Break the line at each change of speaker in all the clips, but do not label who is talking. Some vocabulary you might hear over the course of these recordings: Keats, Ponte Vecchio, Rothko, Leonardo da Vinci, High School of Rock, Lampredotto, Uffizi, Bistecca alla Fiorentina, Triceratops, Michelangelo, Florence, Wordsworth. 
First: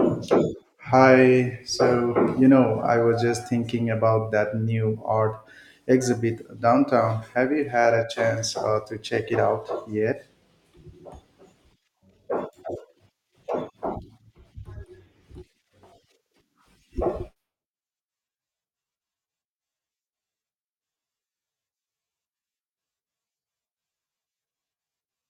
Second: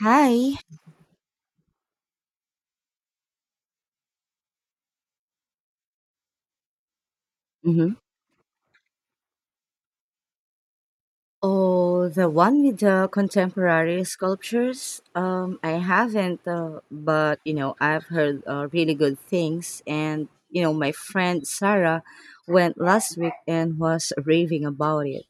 Hi.
Hi, so you know, I was just thinking about that new art exhibit downtown. Have you had
hmm
a chance to check it out yet?
Oh, the one with the contemporary sculptures. I haven't, but you know, I've heard really good things. And you know, my friend Sarah went last week and was raving about it.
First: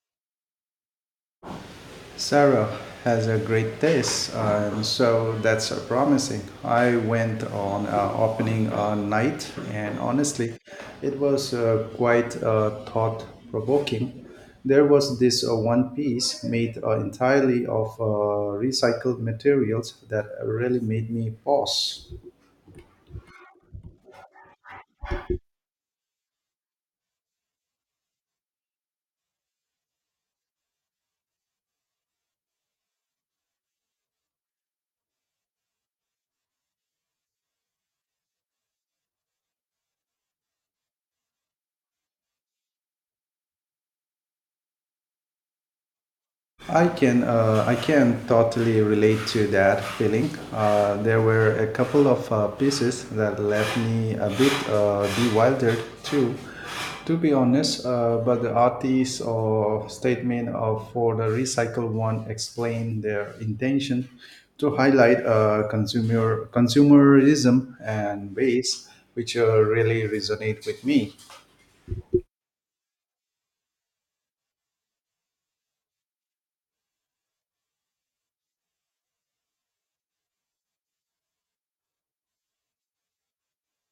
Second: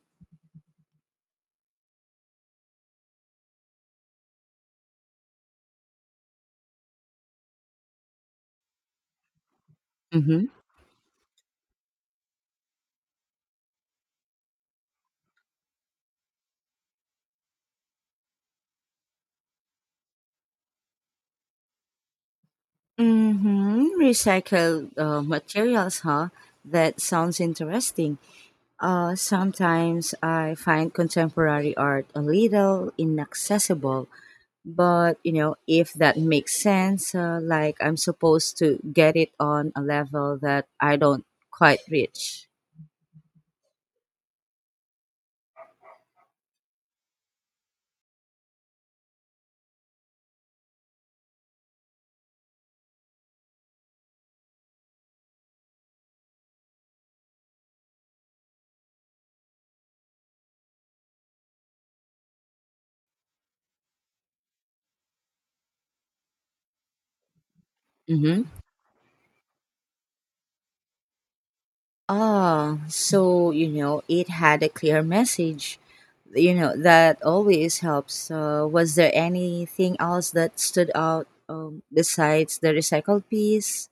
Sarah has a great taste, and so that's promising. I went on opening night, and
Mm-hmm.
honestly, it was quite thought provoking. There was this one piece made entirely of recycled materials that really made me pause.
Mm-hmm. Recycled materials, huh? That sounds interesting. Sometimes I find contemporary art a little inaccessible, but you know, if that makes sense, like I'm supposed to get it on a level that I don't quite reach.
I can totally relate to that feeling. There were a couple of pieces that left me a bit bewildered too, to be honest. But the artist or statement of for the recycled one explained their intention to highlight consumer consumerism and
hmm
waste, which really resonate with me.
Ah, so you know, it had a clear message. You know, that always helps. Was there anything else that stood out besides the recycled piece?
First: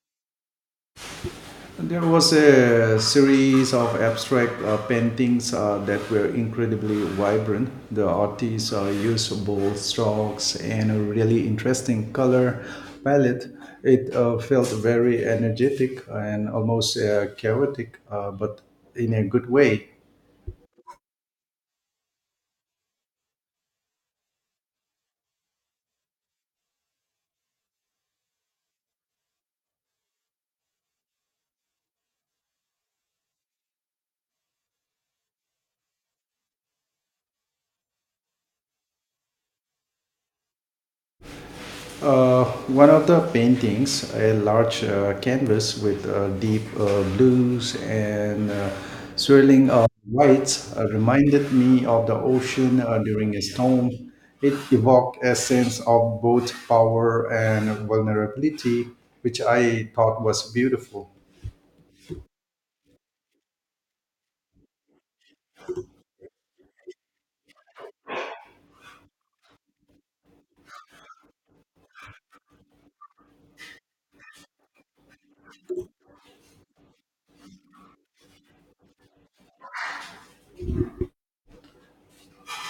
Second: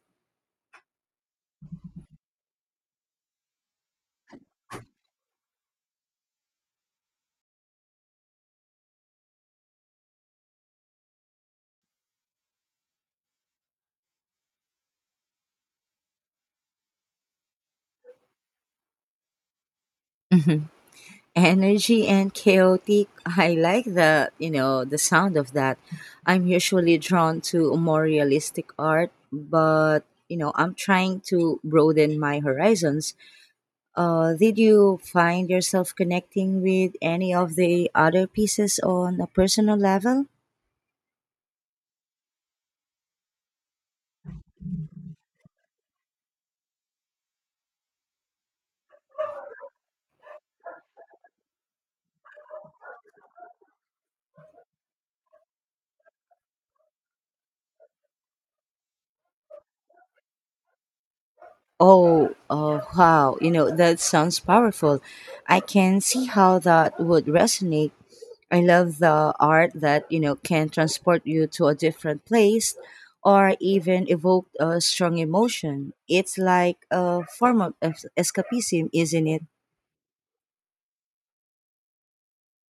There was a series of abstract paintings that were incredibly vibrant. The artists used bold strokes and a really interesting color palette. It felt very energetic and almost chaotic, but in a good way.
Mhm. Energy and chaotic. I like the, you know, the sound of that. I'm usually drawn to more realistic art, but you know, I'm trying to broaden my horizons. Did you find yourself connecting with any of the other pieces on a personal level?
One of the paintings, a large canvas with deep blues and swirling whites, reminded me of the ocean during a storm. It evoked a sense of both power and vulnerability, which I thought was beautiful.
Oh, wow. You know, that sounds powerful. I can see how that would resonate. I love the art that, you know, can transport you to a different place or even evoke a strong emotion. It's like a form of escapism, isn't it?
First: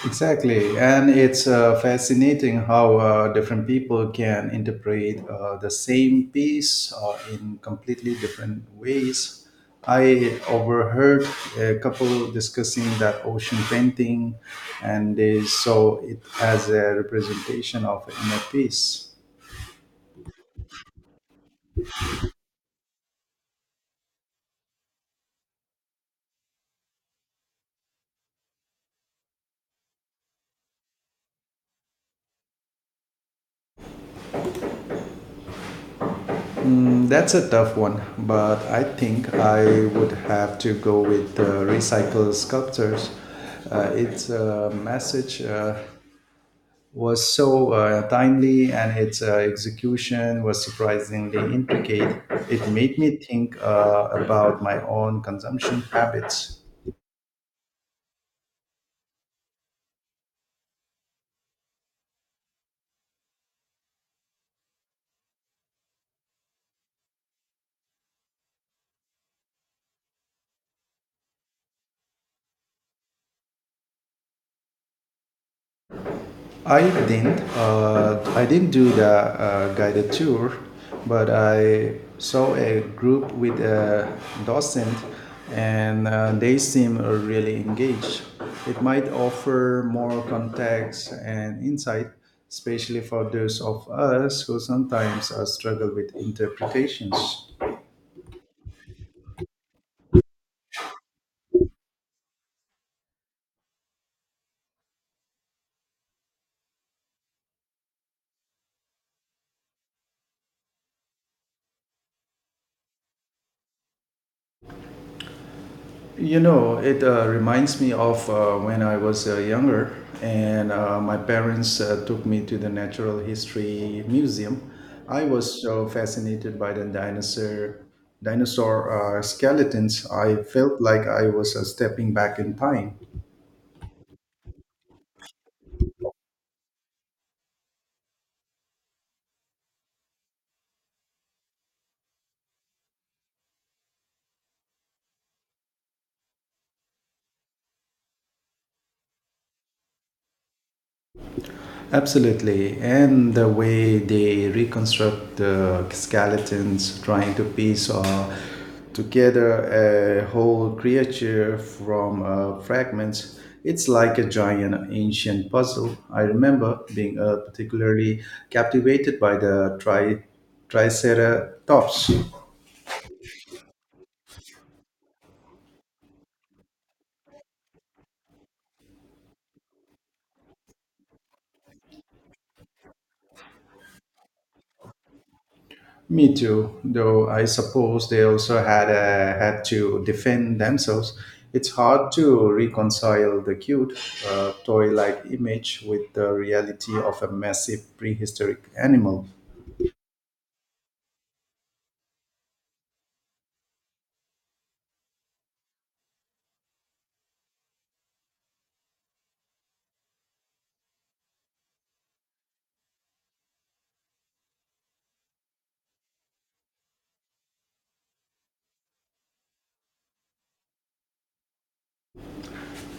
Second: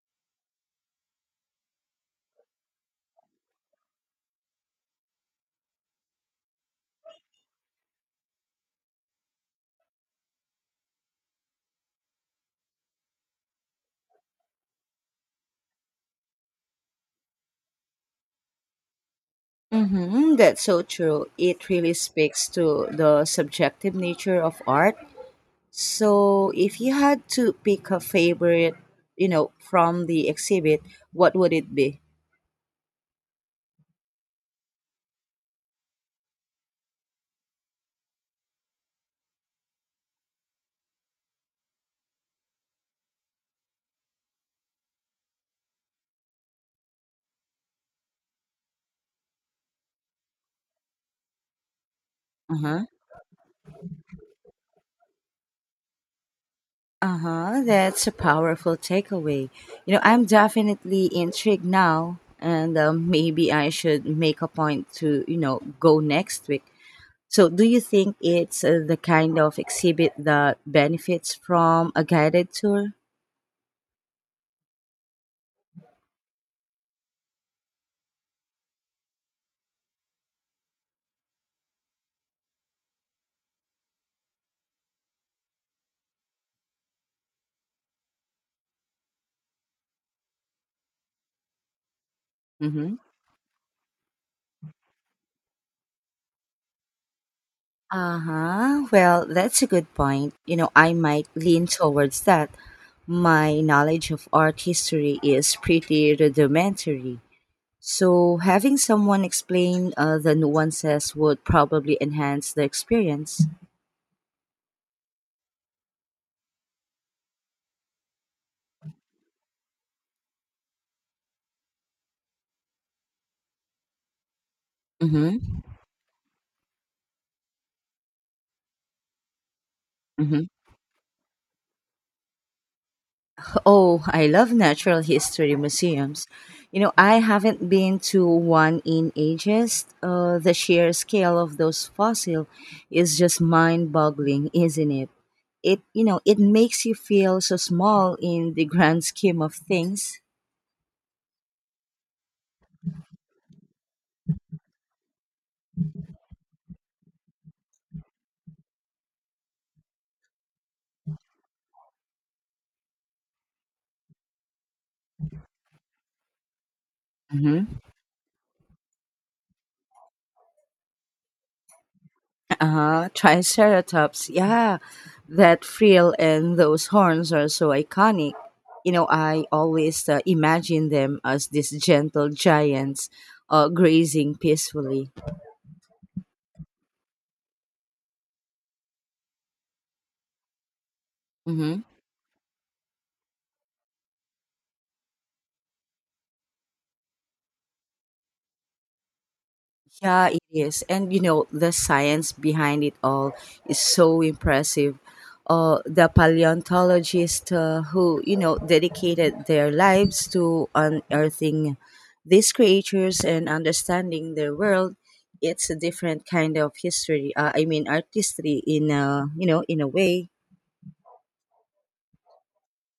Exactly, and it's fascinating how different people can interpret the same piece in completely different ways. I overheard a couple discussing that ocean painting, and they saw it as a representation of inner peace.
Mm-hmm, that's so true. It really speaks to the subjective nature of art. So, if you had to pick a favorite, you know, from the exhibit, what would it be?
Mm, that's a tough one, but I think I would have to go with recycled sculptures. Its a message was so timely and its execution was surprisingly intricate.
Uh
It
huh.
made me think about my own consumption habits.
Uh huh. That's a powerful takeaway. You know, I'm definitely intrigued now, and maybe I should make a point to, you know, go next week. So, do you think it's the kind of exhibit that benefits from a guided tour?
I didn't. I didn't do the guided tour, but I saw a group with a docent, and they seem really engaged. It might offer more context and insight,
Mm-hmm.
especially for those of us who sometimes struggle with interpretations.
Uh-huh. Well, that's a good point. You know, I might lean towards that. My knowledge of art history is pretty rudimentary. So, having someone explain the nuances would probably enhance the experience.
You know, it reminds me of when I was younger, and my parents took me to the Natural History Museum. I
Mm-hmm.
was so fascinated by the dinosaur skeletons. I
Mm-hmm.
felt like I was stepping back in time.
Oh, I love natural history museums. You know, I haven't been to one in ages. The sheer scale of those fossils is just mind-boggling, isn't it? It, you know, it makes you feel so small in the grand scheme of things.
Absolutely, and the way they reconstruct the skeletons, trying to piece together a whole creature from fragments, it's like a giant ancient puzzle. I remember being
hmm
particularly captivated by the Triceratops.
Uh-huh. Triceratops, yeah. That frill and those horns are so iconic. You know, I always imagine them as these gentle giants grazing peacefully.
Me too, though I suppose they also had had to defend themselves. It's
Mm-hmm.
hard to reconcile the cute, toy like image with the reality of a massive prehistoric animal.
Yeah, it is. And you know, the science behind it all is so impressive. The paleontologists who, you know, dedicated their lives to unearthing these creatures and understanding their world, it's a different kind of history. I mean, artistry in a, you know, in a way.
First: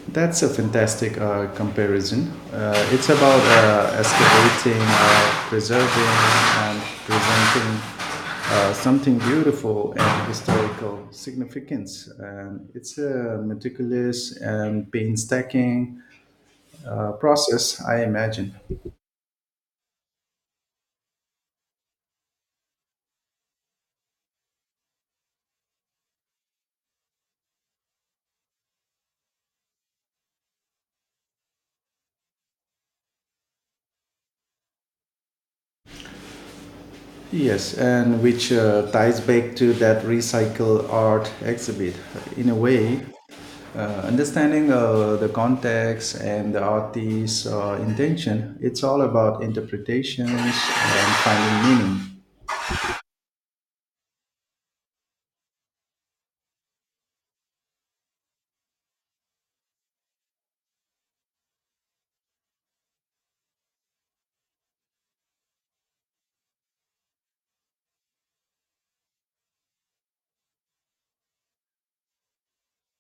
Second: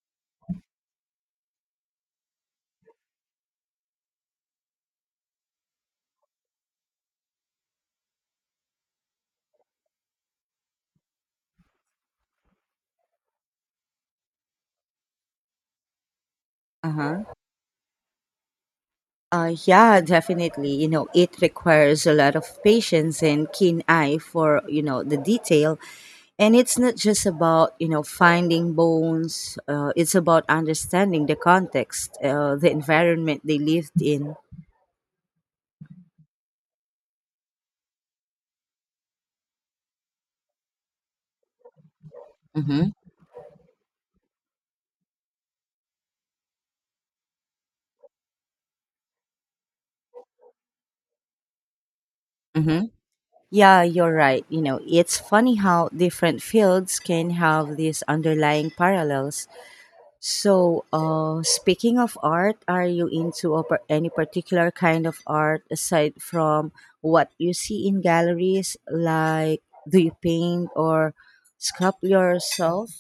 That's a fantastic comparison. It's about excavating, preserving, and presenting something beautiful and historical significance. And it's meticulous and painstaking
Uh huh.
process, I imagine.
Yeah, definitely. You know, it requires a lot of patience and keen eye for, you know, the detail. And it's not just about, you know, finding bones, it's about understanding the context, the environment they lived in.
Yes, and which ties back to that recycle art exhibit. In a
Mm-hmm.
way, understanding the context and the artist's intention, it's all about interpretations and finding meaning.
Mm-hmm. Yeah, you're right. You know, it's funny how different fields can have these underlying parallels. So, speaking of art, are you into a, any particular kind of art aside from what you see in galleries? Like, do you paint or sculpt yourself?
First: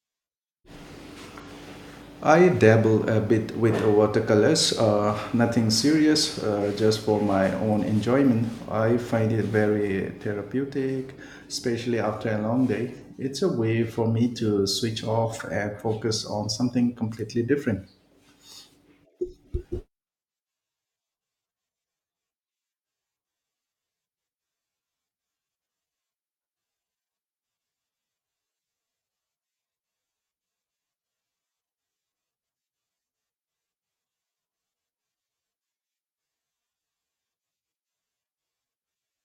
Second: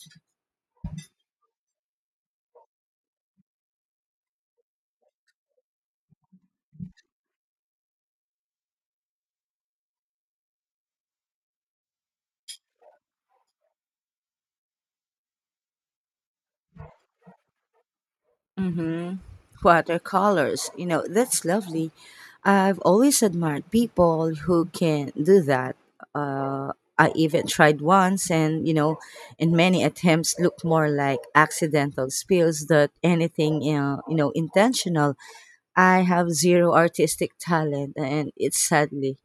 I dabble a bit with watercolors, nothing serious, just for my own enjoyment. I find it very therapeutic, especially after a long day. It's a way for me to switch off and focus on something completely different.
Mm-hmm. Watercolors, you know, that's lovely. I've always admired people who can do that. Uh, I even tried once, and you know, in many attempts, looked more like accidental spills than anything, you know, intentional. I have zero artistic talent and it's sadly.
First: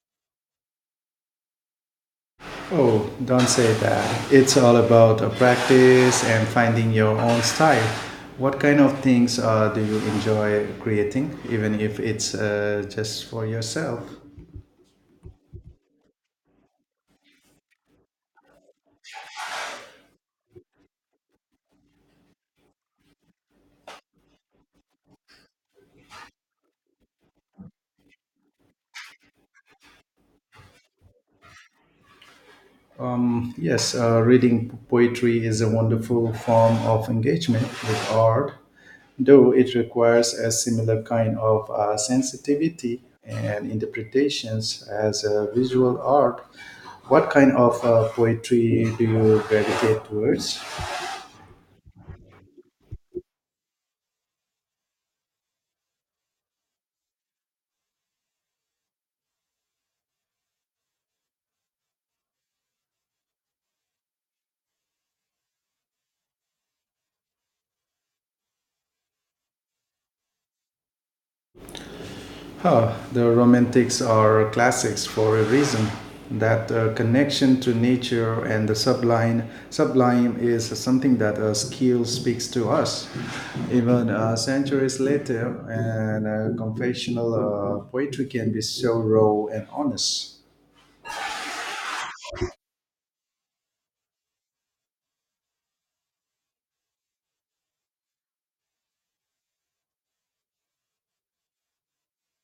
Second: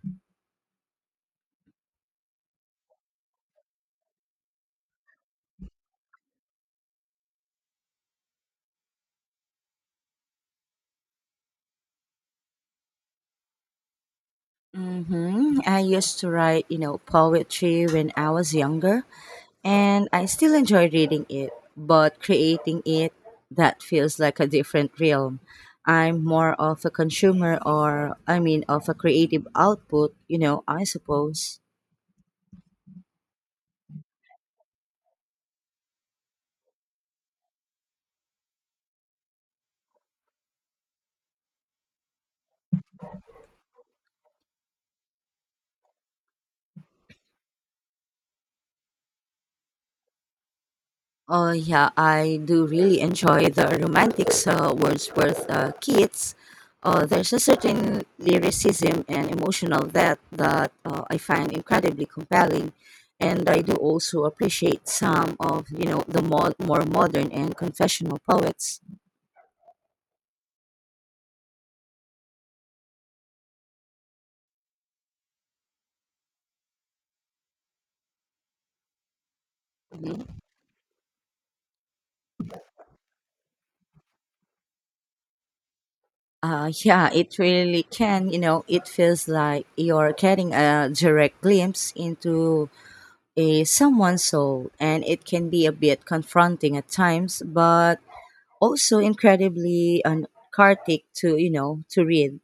Oh, don't say that. It's all about practice and finding your own style. What kind of things do you enjoy creating, even if it's just for yourself?
I used to write, you know, poetry when I was younger and I still enjoy reading it, but creating it, that feels like a different realm. I'm more of a consumer, or I mean, of a creative output, you know, I suppose.
Yes, reading poetry is a wonderful form of engagement with art, though it requires a similar kind of sensitivity and interpretations as visual art. What kind of poetry do you gravitate towards?
Oh yeah, I do really enjoy the romantics, Wordsworth, Keats. There's a certain lyricism and emotional depth that I find incredibly compelling, and I do also appreciate some of, you know, the more modern and confessional poets.
Huh, the romantics are classics for a reason. That connection to nature and the sublime
Mhm.
is something that skill speaks to us. Even centuries later, and
Yeah,
confessional
it really
poetry
can. You
can be
know, it
so
feels
raw and
like you're
honest.
getting a direct glimpse into a someone's soul, and it can be a bit confronting at times, but also incredibly cathartic to, you know, to read.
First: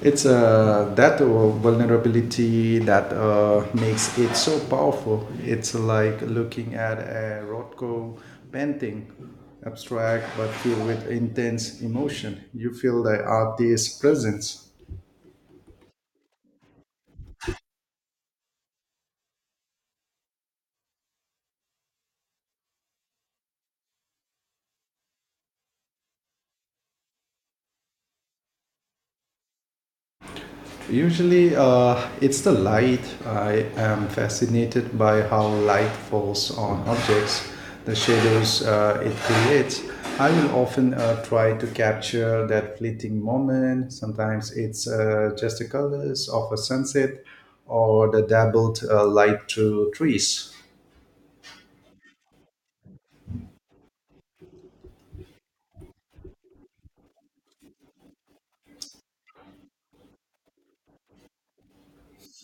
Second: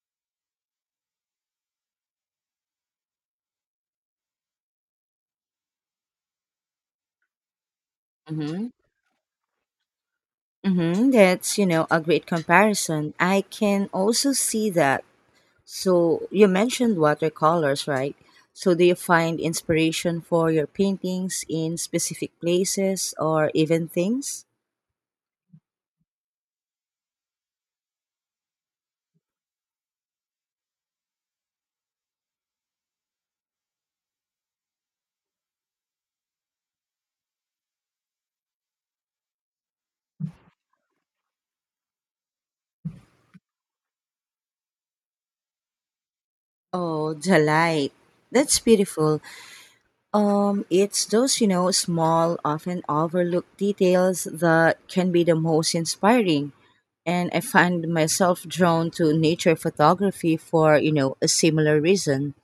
It's that vulnerability that makes it so powerful. It's like looking at a Rothko
Mm-hmm.
painting, abstract but filled with
Mm-hmm. That's, you
intense
know, a great
emotion. You feel
comparison.
the
I can
artist's
also
presence.
see that. So you mentioned watercolors, right? So do you find inspiration for your paintings in specific places or even things?
Usually, it's the light. I am fascinated by how light falls on objects, the shadows it creates. I will often try to capture that fleeting moment. Sometimes it's just the colors of a
Oh,
sunset
delight.
or the
That's
dabbled
beautiful.
light through trees.
It's those, you know, small, often overlooked details that can be the most inspiring. And I find myself drawn to nature photography for, you know, a similar reason.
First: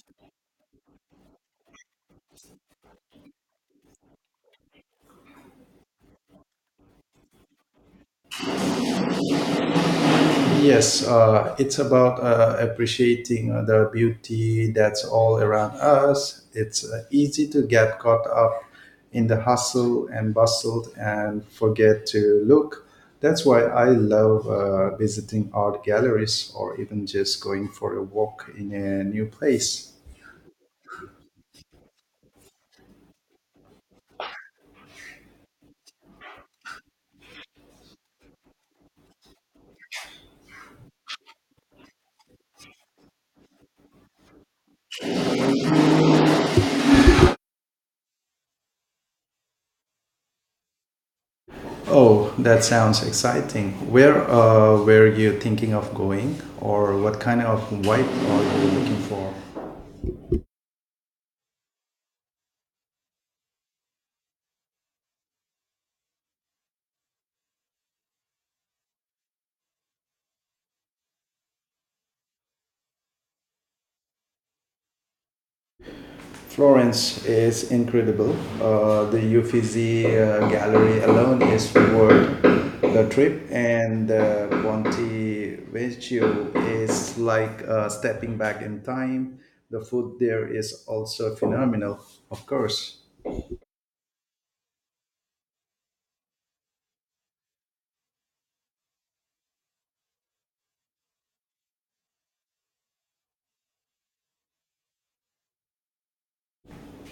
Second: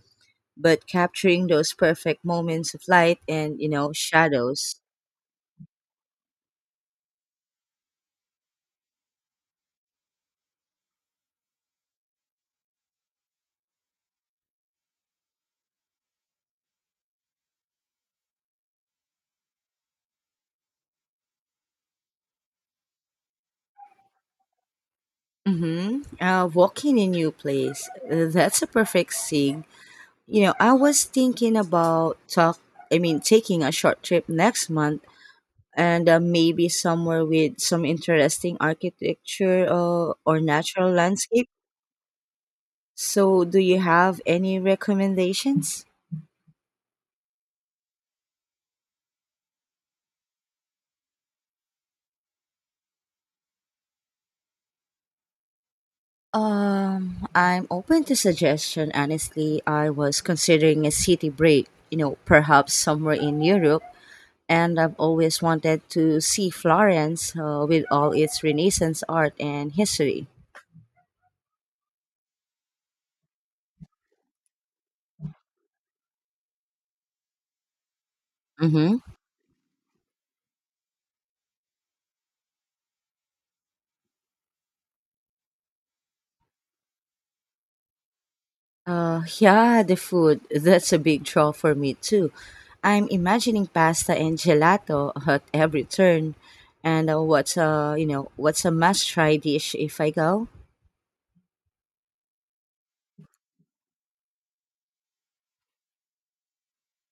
But capturing those perfect moments of light and, you know, shadows.
Yes, it's about appreciating the beauty that's all around us. It's easy to get caught up in the hustle and bustle and forget to look. That's why I love visiting art
Mm-hmm.
galleries or
Walking
even
in new
just going
place.
for a walk
That's a
in a
perfect
new
sig.
place.
You know, I was thinking about taking a short trip next month and maybe somewhere with some interesting architecture or natural landscape. So, do you have any recommendations?
Oh, that sounds exciting. Where were you thinking of going, or what kind of
I'm open
vibe
to
are you
suggestion.
looking for?
Honestly, I was considering a city break, you know, perhaps somewhere in Europe. And I've always wanted to see Florence with all its Renaissance art and history.
Florence is incredible.
Mm-hmm.
The Uffizi gallery alone is worth the trip, and Ponte Vecchio is like stepping back in time. The
Yeah, the
food
food.
there is
That's a big
also
draw for me
phenomenal,
too.
of course.
I'm imagining pasta and gelato at every turn. And what's a, you know, what's a must try dish if I go?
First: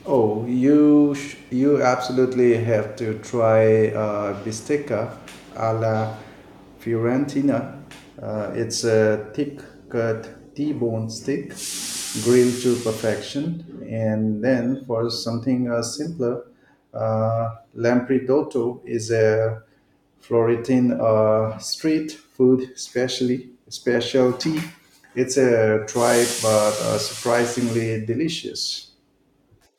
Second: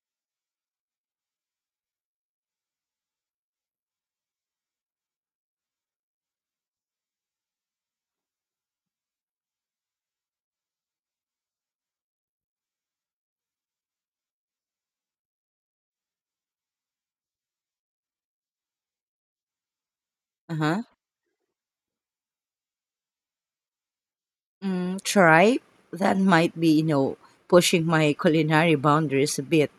Oh, you absolutely have to try bistecca alla Fiorentina. It's a thick cut T-bone steak, grilled to perfection, and then for something simpler, uh, lampredotto is a
Uh huh.
Florentine street food specialty.
Mm,
It's
try
a
that
tried
might
but
be, you know, pushing
surprisingly
my culinary
delicious.
boundaries a bit,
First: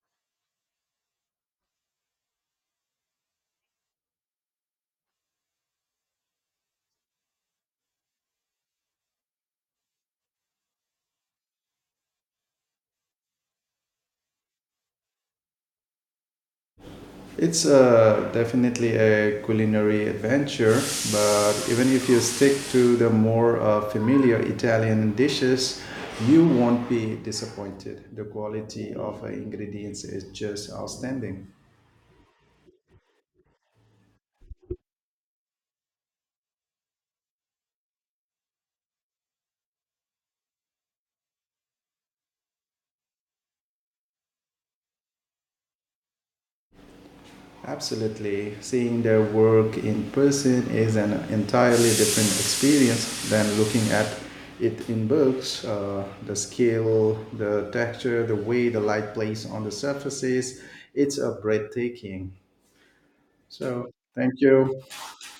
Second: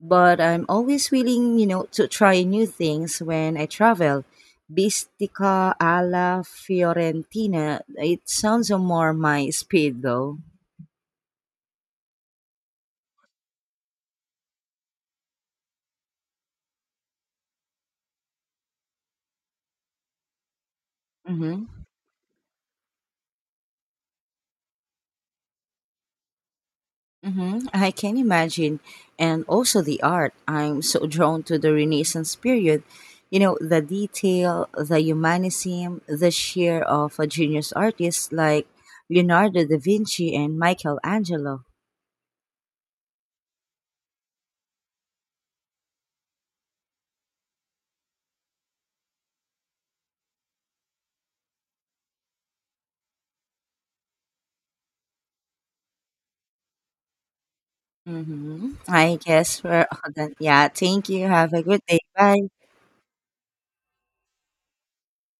but I'm always willing, you know, to try new things when I travel. Bistica alla Fiorentina. It sounds more my speed though.
It's definitely a culinary adventure, but
Mm-hmm.
even if you stick to the more familiar Italian dishes, you won't be
Mm-hmm. I
disappointed.
can
The
imagine.
quality of
And also the
ingredients is
art.
just
I'm so drawn
outstanding.
to the Renaissance period. You know, the detail, the humanism, the sheer of a genius artist like Leonardo da Vinci and Michelangelo.
Absolutely. Seeing their work in person is an entirely different experience than looking at it in books. The scale, the texture, the way
Mm-hmm.
the light
I
plays
guess
on the
we're all done.
surfaces,
Yeah, thank
it's
you.
a
Have a good day.
breathtaking.
Bye.
So thank you.